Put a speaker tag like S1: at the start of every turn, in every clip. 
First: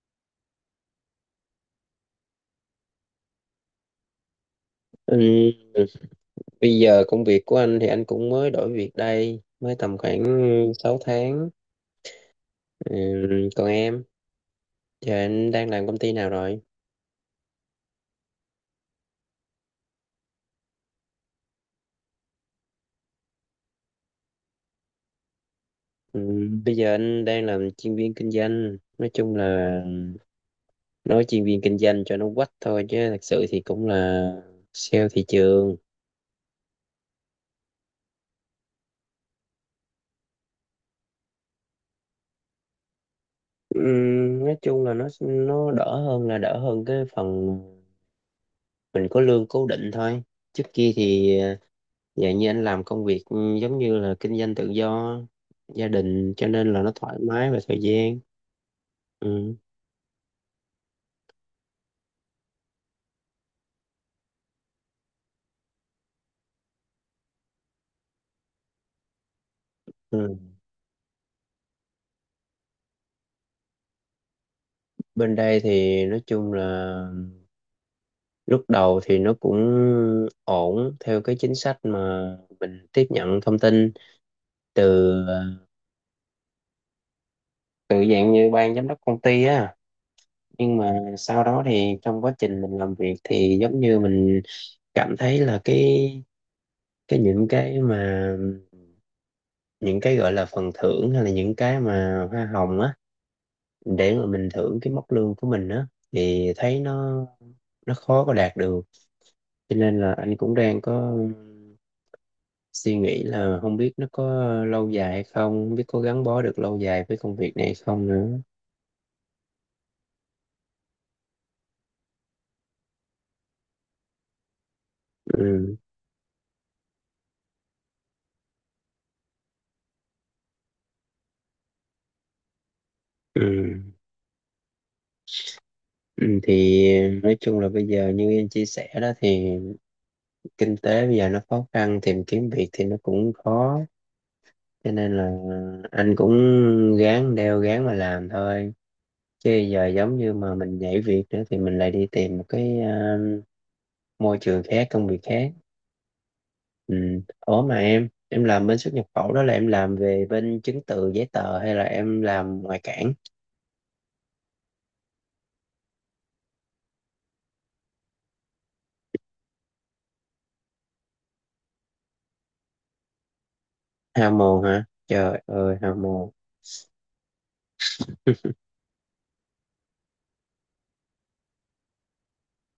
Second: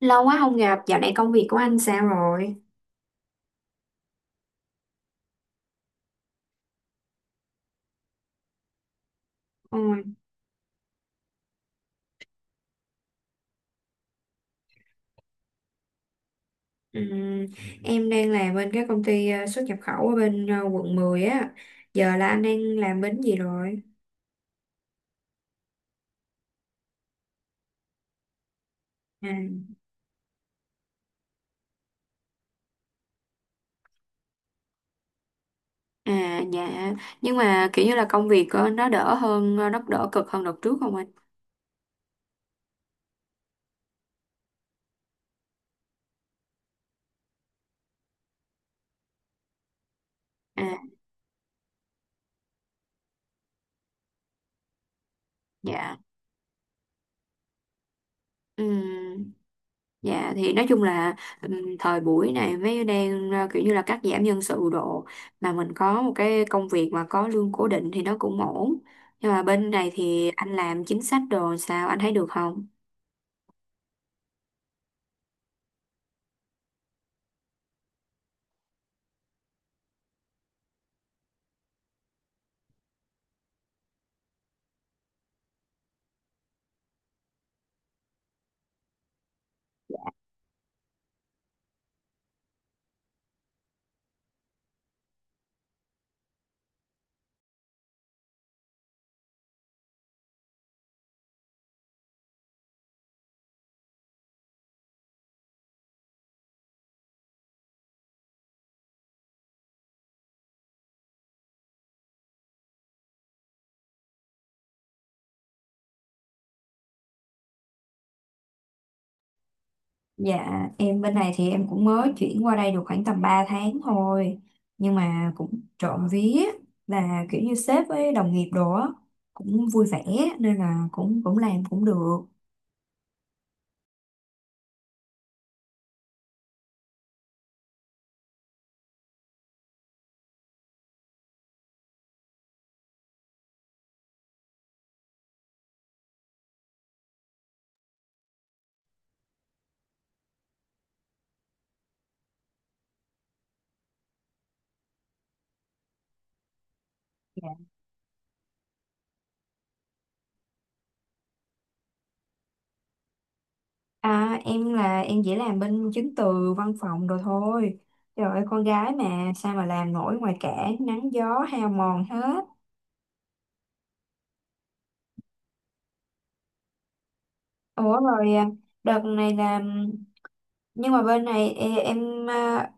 S1: Lâu quá không gặp, dạo này công việc của anh sao rồi?
S2: Ừ, bây giờ công việc của anh thì anh cũng mới đổi việc đây, mới tầm
S1: Ôi,
S2: khoảng 6 tháng. Ừ, còn em, giờ anh đang làm công ty nào rồi?
S1: ừm, em đang làm bên cái công ty xuất nhập khẩu ở bên Quận 10 á. Giờ là anh đang làm bên gì rồi?
S2: Ừ, bây giờ anh đang làm chuyên viên kinh doanh. Nói
S1: À,
S2: chung là nói chuyên viên kinh doanh cho nó quách thôi chứ thật sự thì cũng là sale thị trường.
S1: à dạ, nhưng mà kiểu như là công việc nó đỡ hơn, nó đỡ cực hơn đợt trước không anh?
S2: Ừ, nói chung là nó đỡ hơn, là đỡ hơn cái phần mình có lương cố định thôi. Trước
S1: À,
S2: kia thì dạ như anh làm công việc giống như là kinh doanh tự do, gia
S1: dạ.
S2: đình cho nên là nó thoải mái về thời gian.
S1: Ừm.
S2: Ừ.
S1: Dạ thì nói chung là thời buổi này mới đang kiểu như là cắt giảm nhân sự độ mà mình có một cái công việc mà có lương cố định thì nó cũng ổn. Nhưng mà bên này thì
S2: Ừ.
S1: anh làm chính sách đồ sao anh thấy được không?
S2: Bên đây thì nói chung là lúc đầu thì nó cũng ổn theo cái chính sách mà mình tiếp nhận thông tin từ ờ, từ dạng như ban giám đốc công ty á. Nhưng mà sau đó thì trong quá trình mình làm việc thì giống như mình cảm thấy là cái những cái mà những cái gọi là phần thưởng hay là những cái mà hoa hồng á, để mà mình thưởng cái mốc lương của mình á thì thấy nó khó có đạt được, cho nên là anh cũng đang có suy nghĩ là không biết nó có lâu dài hay không, không biết có gắn bó được lâu dài với công việc này hay không nữa.
S1: Dạ, em bên này thì em cũng mới chuyển qua đây được khoảng tầm 3 tháng thôi. Nhưng mà cũng
S2: Ừ.
S1: trộm vía là kiểu như sếp với đồng nghiệp đồ á, cũng vui vẻ nên là cũng cũng làm cũng được.
S2: Ừ. Ừ, thì nói chung là bây giờ như em chia sẻ đó thì kinh tế bây giờ nó khó khăn, tìm kiếm việc thì nó cũng khó, cho nên là anh cũng ráng đeo ráng mà làm thôi, chứ giờ giống như mà mình nhảy việc nữa thì mình lại đi tìm một cái môi trường khác, công việc khác. Ừ. Ủa mà em làm bên xuất nhập khẩu đó là em làm về bên chứng từ giấy tờ hay là em làm ngoại cảng?
S1: À, em là em chỉ làm bên chứng từ văn phòng rồi thôi. Trời ơi, con gái mà sao mà làm nổi ngoài cả nắng gió hao mòn hết.
S2: Hao mồm hả, trời ơi, hao mồm.
S1: Ủa rồi à, đợt này là nhưng mà bên này em à,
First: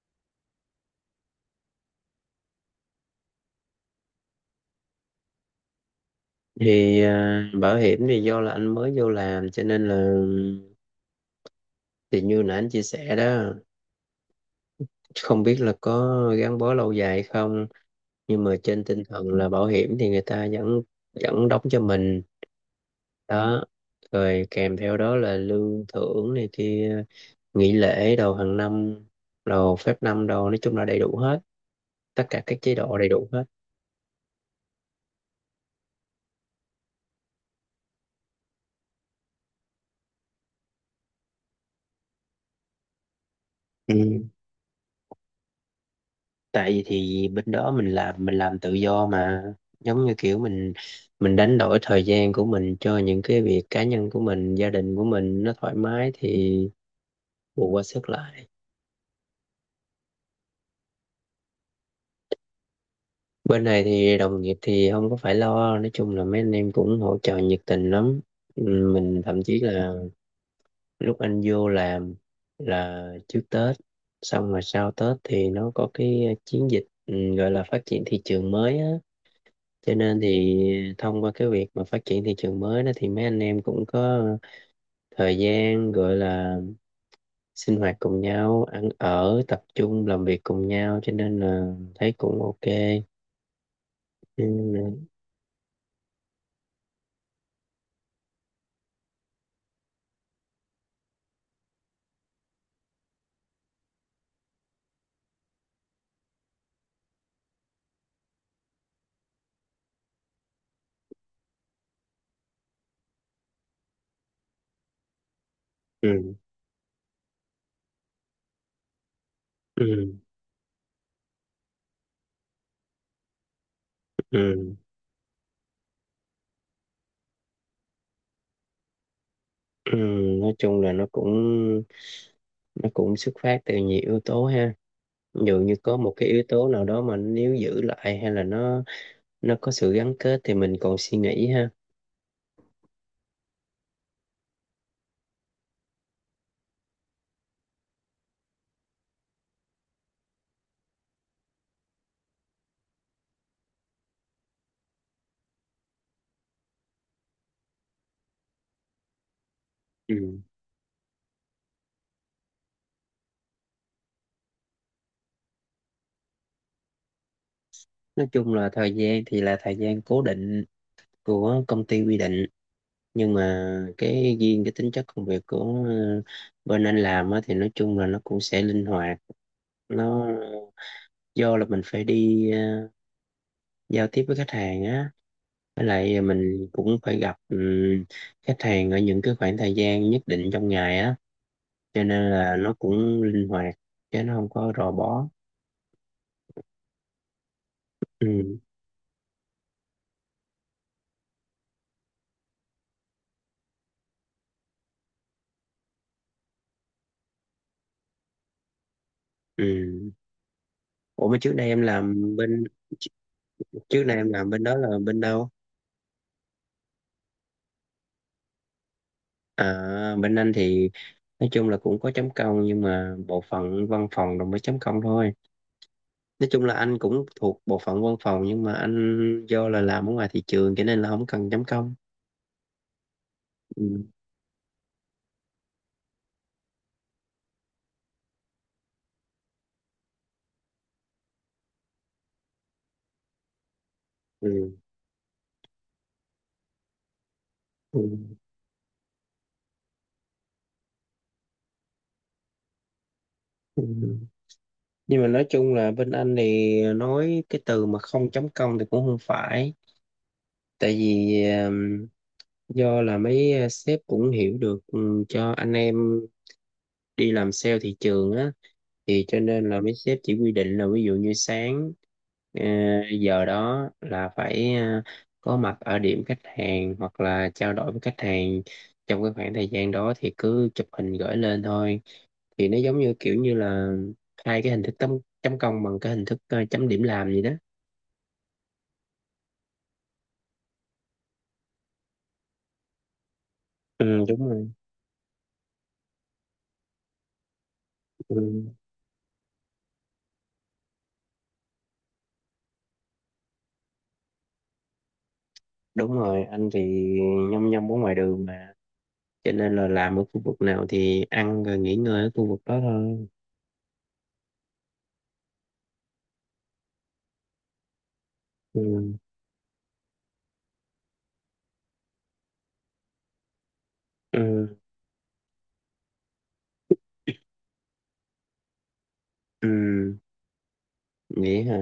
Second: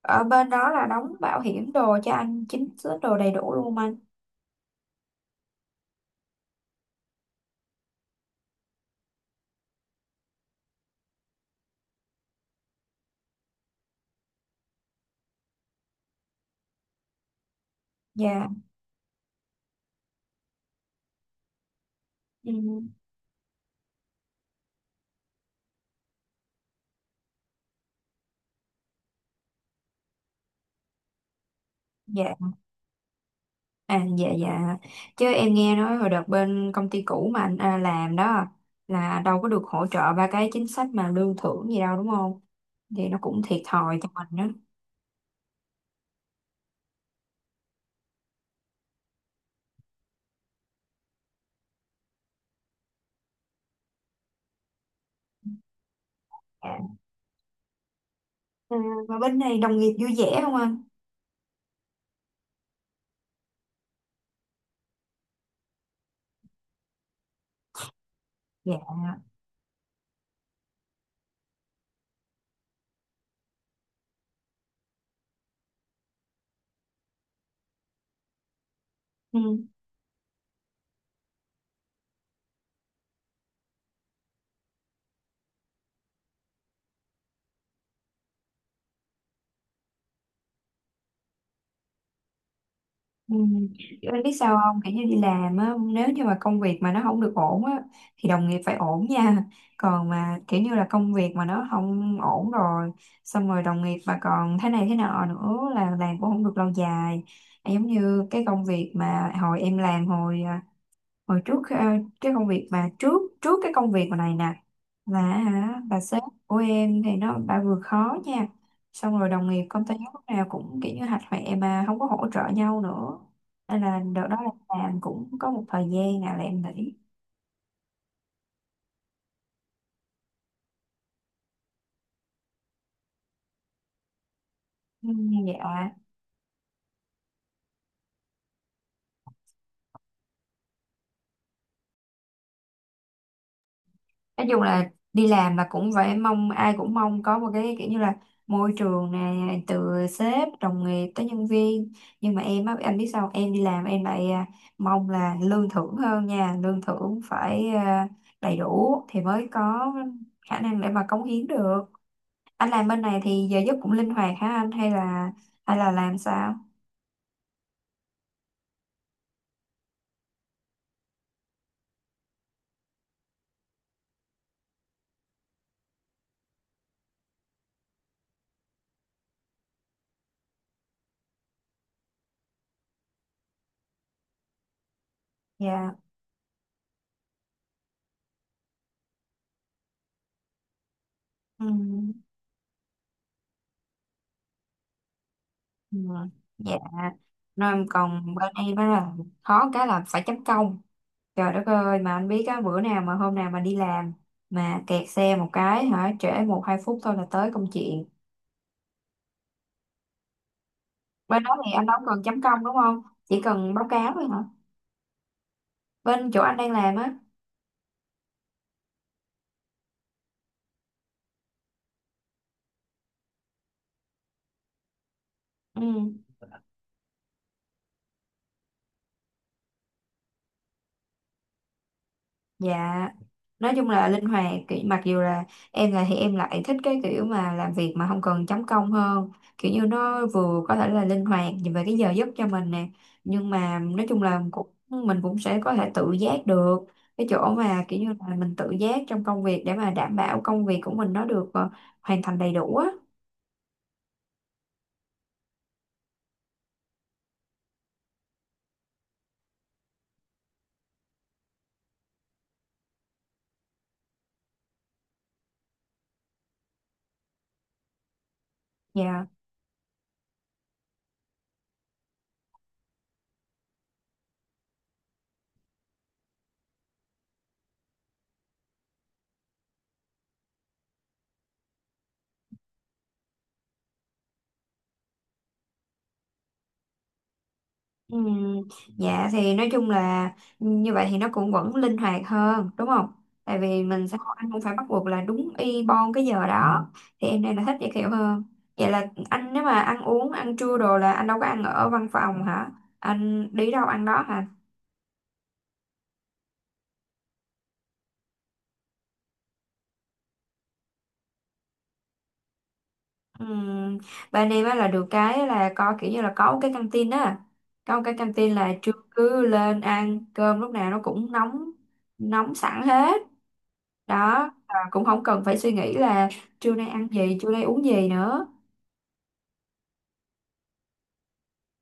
S1: ở bên đó là đóng bảo hiểm đồ cho anh chính xứ đồ đầy đủ luôn anh.
S2: Thì bảo hiểm thì do là anh mới vô làm cho nên là, thì như nãy anh chia sẻ đó, không biết là có gắn bó lâu dài hay không, nhưng
S1: Dạ.
S2: mà trên tinh thần là bảo hiểm thì người ta vẫn vẫn đóng cho mình
S1: Ừ.
S2: đó, rồi kèm theo đó là lương thưởng này kia, nghỉ lễ đầu hàng năm, đầu phép năm đầu, nói chung là đầy đủ hết, tất
S1: Dạ.
S2: cả các chế độ đầy đủ hết.
S1: À dạ dạ, chứ em nghe nói hồi đợt bên công ty cũ mà anh à, làm đó là đâu có được hỗ trợ ba cái chính sách mà lương thưởng gì đâu đúng không? Thì nó cũng thiệt
S2: Ừ,
S1: thòi cho mình đó.
S2: tại vì thì bên đó mình làm tự do mà, giống như kiểu mình đánh đổi thời gian của mình cho những cái việc cá nhân của mình, gia đình của mình nó thoải mái thì
S1: Dạ.
S2: bù qua sức lại.
S1: À, và bên này đồng nghiệp vui vẻ không anh?
S2: Bên này thì đồng nghiệp thì không có phải lo, nói chung là mấy anh em cũng hỗ trợ nhiệt tình lắm. Ừ,
S1: Dạ.
S2: mình thậm chí là lúc anh vô làm là trước Tết, xong rồi sau Tết thì nó có cái chiến dịch gọi là phát triển thị trường mới á,
S1: Ừ.
S2: cho nên thì thông qua cái việc mà phát triển thị trường mới đó thì mấy anh em cũng có thời gian, gọi là sinh hoạt cùng nhau, ăn ở tập trung làm việc cùng nhau, cho nên là thấy cũng ok.
S1: Ừ. Kiểu em biết sao không? Kiểu như
S2: Ừ,
S1: đi làm á, nếu như mà công việc mà nó không được ổn á, thì đồng nghiệp phải ổn nha. Còn mà kiểu như là công việc mà nó không ổn rồi, xong rồi đồng nghiệp mà còn thế này thế nọ nữa là làm cũng không được lâu dài. Giống như cái công việc mà hồi em làm hồi à, hồi trước à, cái công việc mà trước trước cái công việc mà này nè, là hả bà sếp
S2: ừ,
S1: của em thì nó bà vừa khó nha, xong rồi đồng nghiệp công ty
S2: ừ,
S1: lúc nào cũng kiểu như hạch hoẹ mà không có hỗ trợ nhau nữa, nên là đợt đó là
S2: ừ,
S1: làm cũng có một thời gian nào là em nghỉ.
S2: ừ. Nói chung là nó cũng xuất phát từ nhiều yếu tố ha,
S1: Ừ,
S2: dường như
S1: dạ.
S2: có một cái yếu tố nào đó mà nếu giữ lại hay là nó có sự gắn kết thì mình còn suy nghĩ ha.
S1: Nói chung là đi làm là cũng phải mong ai cũng mong có một cái kiểu như là môi trường này từ sếp đồng nghiệp tới nhân viên. Nhưng mà em á anh biết sao không? Em đi làm em lại à, mong là lương thưởng hơn nha, lương thưởng phải à, đầy đủ thì mới có
S2: Ừ.
S1: khả năng để mà cống hiến được. Anh làm bên này thì giờ giấc cũng linh hoạt hả anh, hay là làm sao?
S2: Nói chung là thời gian thì là thời gian cố định của công ty quy định, nhưng mà cái riêng, cái tính chất công việc của bên anh làm á, thì nói chung là nó cũng sẽ linh hoạt, nó do là mình phải đi giao tiếp với khách hàng á, với
S1: Dạ.
S2: lại mình cũng phải gặp khách hàng ở những cái khoảng thời gian nhất định trong ngày á,
S1: Ừ.
S2: cho nên là nó cũng linh hoạt chứ nó không có rò bó.
S1: Ừ, dạ. Nên còn bên
S2: Ừ.
S1: em á là khó cái là phải chấm công, trời đất ơi, mà anh biết á, bữa nào mà hôm nào mà đi làm mà kẹt xe một cái hả trễ một hai phút thôi là tới công chuyện.
S2: Ừ. Ủa mà
S1: Bên đó thì anh đâu cần chấm công đúng không, chỉ cần báo
S2: trước
S1: cáo
S2: đây
S1: thôi
S2: em
S1: hả?
S2: làm bên đó là bên đâu?
S1: Bên chỗ anh đang làm á.
S2: À, bên anh thì nói chung là cũng có chấm công, nhưng mà bộ phận văn phòng rồi mới chấm công thôi,
S1: Ừ.
S2: nói chung là anh cũng thuộc bộ phận văn phòng nhưng mà anh do là làm ở ngoài thị trường cho nên là không cần chấm công.
S1: Dạ, nói chung
S2: Ừ.
S1: là linh hoạt, kiểu, mặc dù là em là thì em lại thích cái kiểu mà làm việc mà không cần chấm công hơn, kiểu như nó vừa có thể là linh hoạt về cái giờ giấc cho mình nè, nhưng mà nói chung là
S2: Ừ.
S1: cũng mình cũng sẽ có thể tự giác được cái chỗ mà kiểu như là
S2: Ừ.
S1: mình tự giác trong công việc để mà đảm bảo công việc của mình nó được hoàn thành đầy đủ á.
S2: Ừ. Nhưng mà nói chung là bên anh thì nói cái từ mà không chấm công thì cũng không phải, tại vì do là mấy sếp cũng hiểu được, cho anh em đi làm sale thị trường á, thì
S1: Dạ.
S2: cho nên là mấy sếp chỉ quy định là ví dụ như sáng ờ, giờ đó là phải có mặt ở điểm khách hàng hoặc là trao đổi với khách hàng, trong cái khoảng thời gian đó thì cứ chụp hình gửi lên thôi, thì nó giống như kiểu như là hai cái hình thức, chấm chấm công bằng cái hình thức chấm điểm làm gì đó.
S1: Ừ, dạ thì nói chung là như vậy thì nó cũng vẫn linh hoạt hơn đúng không? Tại vì mình sẽ
S2: Ừ,
S1: không,
S2: đúng
S1: anh không
S2: rồi.
S1: phải bắt buộc là đúng y bon cái giờ đó, thì em này là thích vậy kiểu hơn.
S2: Ừ,
S1: Vậy là anh nếu mà ăn uống ăn trưa đồ là anh đâu có ăn ở văn phòng hả? Anh đi đâu ăn đó hả?
S2: đúng rồi, anh thì nhăm nhăm ở ngoài đường mà, cho nên là làm ở khu vực nào thì ăn rồi nghỉ ngơi ở khu vực đó thôi.
S1: Ừm, bên em á là được cái là có kiểu như là có một cái căng tin á, có một cái căng tin là trưa
S2: Ừ.
S1: cứ lên ăn cơm lúc nào nó cũng nóng, nóng sẵn hết đó, và
S2: Ừ.
S1: cũng không cần phải suy nghĩ là trưa nay ăn gì, trưa nay uống gì nữa.
S2: Ừ. Nghĩ hả?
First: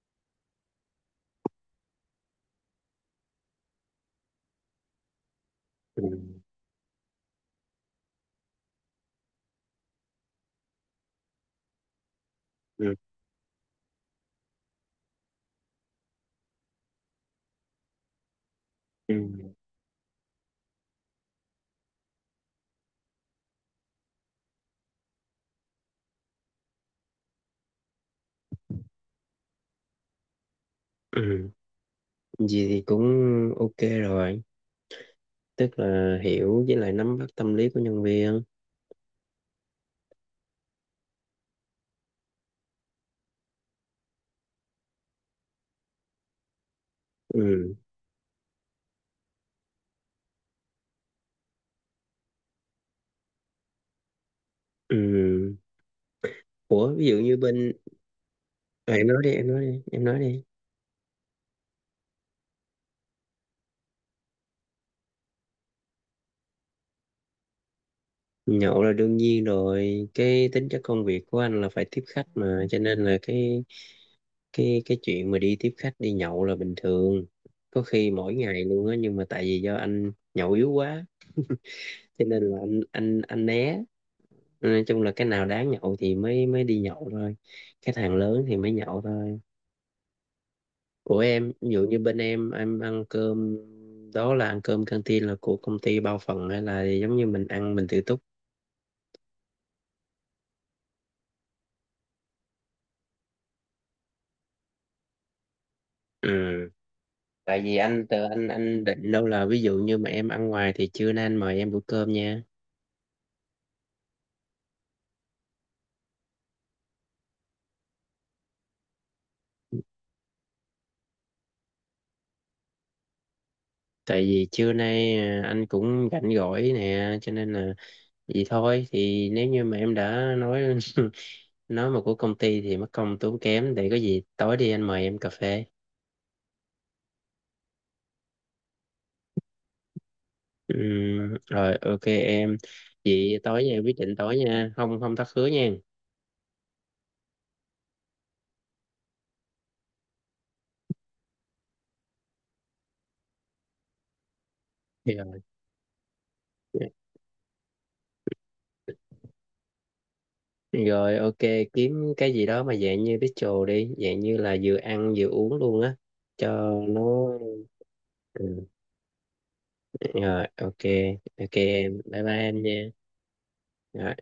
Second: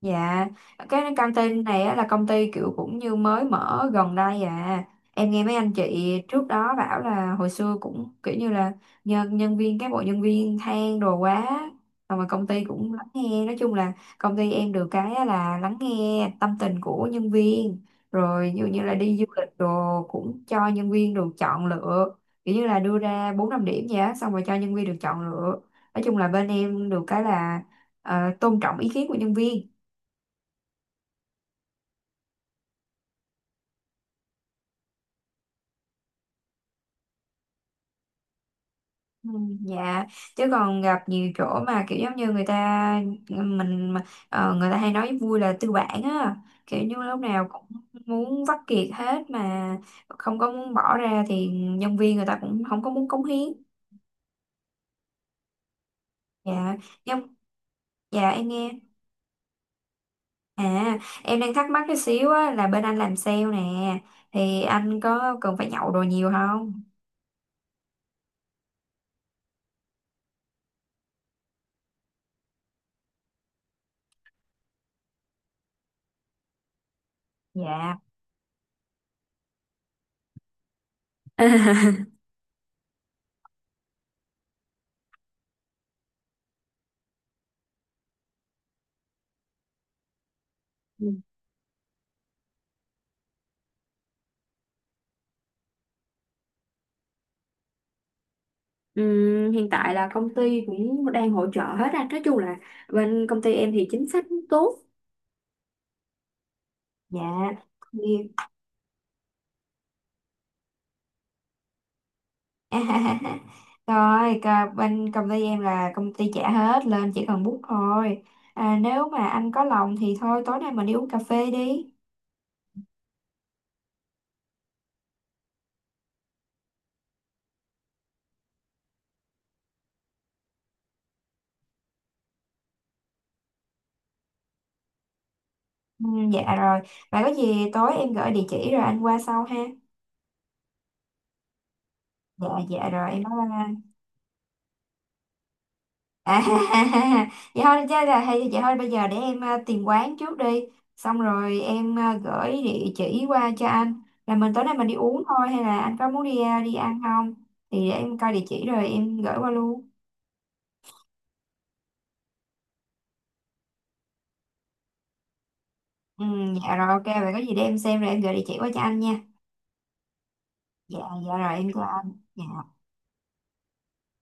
S1: Dạ, cái căng tin này á, là công ty kiểu cũng như mới mở gần đây à. Em nghe mấy anh chị
S2: Ừ.
S1: trước đó bảo là hồi xưa cũng kiểu như là nhân nhân viên cán bộ nhân viên than đồ quá. Xong rồi công ty cũng
S2: Ừ.
S1: lắng nghe, nói chung là công ty em được cái á là lắng nghe tâm tình của nhân viên. Rồi dụ như là đi
S2: Ừ.
S1: du lịch đồ cũng cho nhân viên được chọn lựa, kiểu như là đưa ra 4 5 điểm vậy á, xong rồi cho nhân viên được chọn lựa. Nói chung là bên em được cái là tôn trọng ý kiến của nhân viên.
S2: Ừ. Gì thì cũng ok rồi, tức là hiểu với lại nắm bắt tâm lý của nhân viên.
S1: Ừ. Dạ, chứ còn gặp nhiều chỗ mà kiểu giống như người ta mình mà- người ta hay nói vui là tư bản á, kiểu như lúc nào cũng
S2: Ừ.
S1: muốn vắt kiệt hết mà không có muốn bỏ ra thì nhân viên người ta cũng không có muốn cống hiến.
S2: Ừ.
S1: Dạ.
S2: Ủa ví dụ
S1: Nhưng
S2: như bên.
S1: dạ em nghe.
S2: À, em nói đi, em nói đi, em nói đi.
S1: À, em đang thắc mắc cái xíu á là bên anh làm sale nè thì anh có cần phải nhậu đồ nhiều không?
S2: Nhậu là đương nhiên rồi, cái tính chất công việc của anh là phải tiếp khách mà, cho nên là cái chuyện mà đi tiếp khách đi nhậu là bình thường, có
S1: Dạ.
S2: khi mỗi ngày luôn á, nhưng mà tại vì do anh nhậu yếu quá cho nên là anh né, nói chung là cái nào đáng nhậu thì mới mới đi nhậu thôi, cái thằng lớn thì mới nhậu thôi. Của em, ví dụ như bên em ăn cơm đó là ăn cơm canteen là của công ty bao phần hay là giống như mình ăn mình tự túc?
S1: Hiện tại là công ty cũng đang hỗ trợ hết á. Nói chung là bên công ty em thì chính sách cũng tốt.
S2: Ừ.
S1: Dạ.
S2: Tại vì anh
S1: Nhiều.
S2: từ anh định đâu là ví dụ như mà em ăn ngoài thì trưa nay anh mời em bữa cơm nha,
S1: Rồi, bên công ty em là công ty trả hết lên chỉ cần bút thôi. À, nếu mà anh có lòng thì thôi tối nay mình đi uống cà phê đi.
S2: tại vì trưa nay anh cũng rảnh rỗi nè cho nên là vậy thôi, thì nếu như mà em đã nói nói mà của công ty thì mất công tốn kém, để có gì tối đi anh mời em cà phê.
S1: Ừ, dạ rồi. Vậy có gì tối em gửi địa chỉ rồi anh qua sau ha.
S2: Rồi, ok
S1: Dạ
S2: em.
S1: dạ rồi em
S2: Vậy
S1: bye
S2: tối nha,
S1: bye.
S2: quyết định tối nha, không, không thất hứa nha.
S1: À, vậy thôi chứ là hay vậy thôi bây giờ để em tìm quán trước đi, xong rồi em gửi địa chỉ qua cho anh là mình tối nay mình đi uống
S2: Dạ.
S1: thôi, hay là anh có muốn đi đi ăn không, thì để em coi địa chỉ rồi em gửi qua luôn.
S2: Rồi, ok, kiếm cái gì đó mà dạng như bistro đi, dạng như là vừa ăn vừa uống luôn á,
S1: Ừ,
S2: cho
S1: dạ rồi,
S2: nó.
S1: ok. Vậy có gì để em xem rồi em gửi địa chỉ
S2: Ừ.
S1: qua cho anh nha.
S2: Rồi, ok.
S1: Dạ. Dạ
S2: Ok
S1: rồi em chào
S2: em,
S1: anh.
S2: bye bye em
S1: Dạ.
S2: nha. Rồi.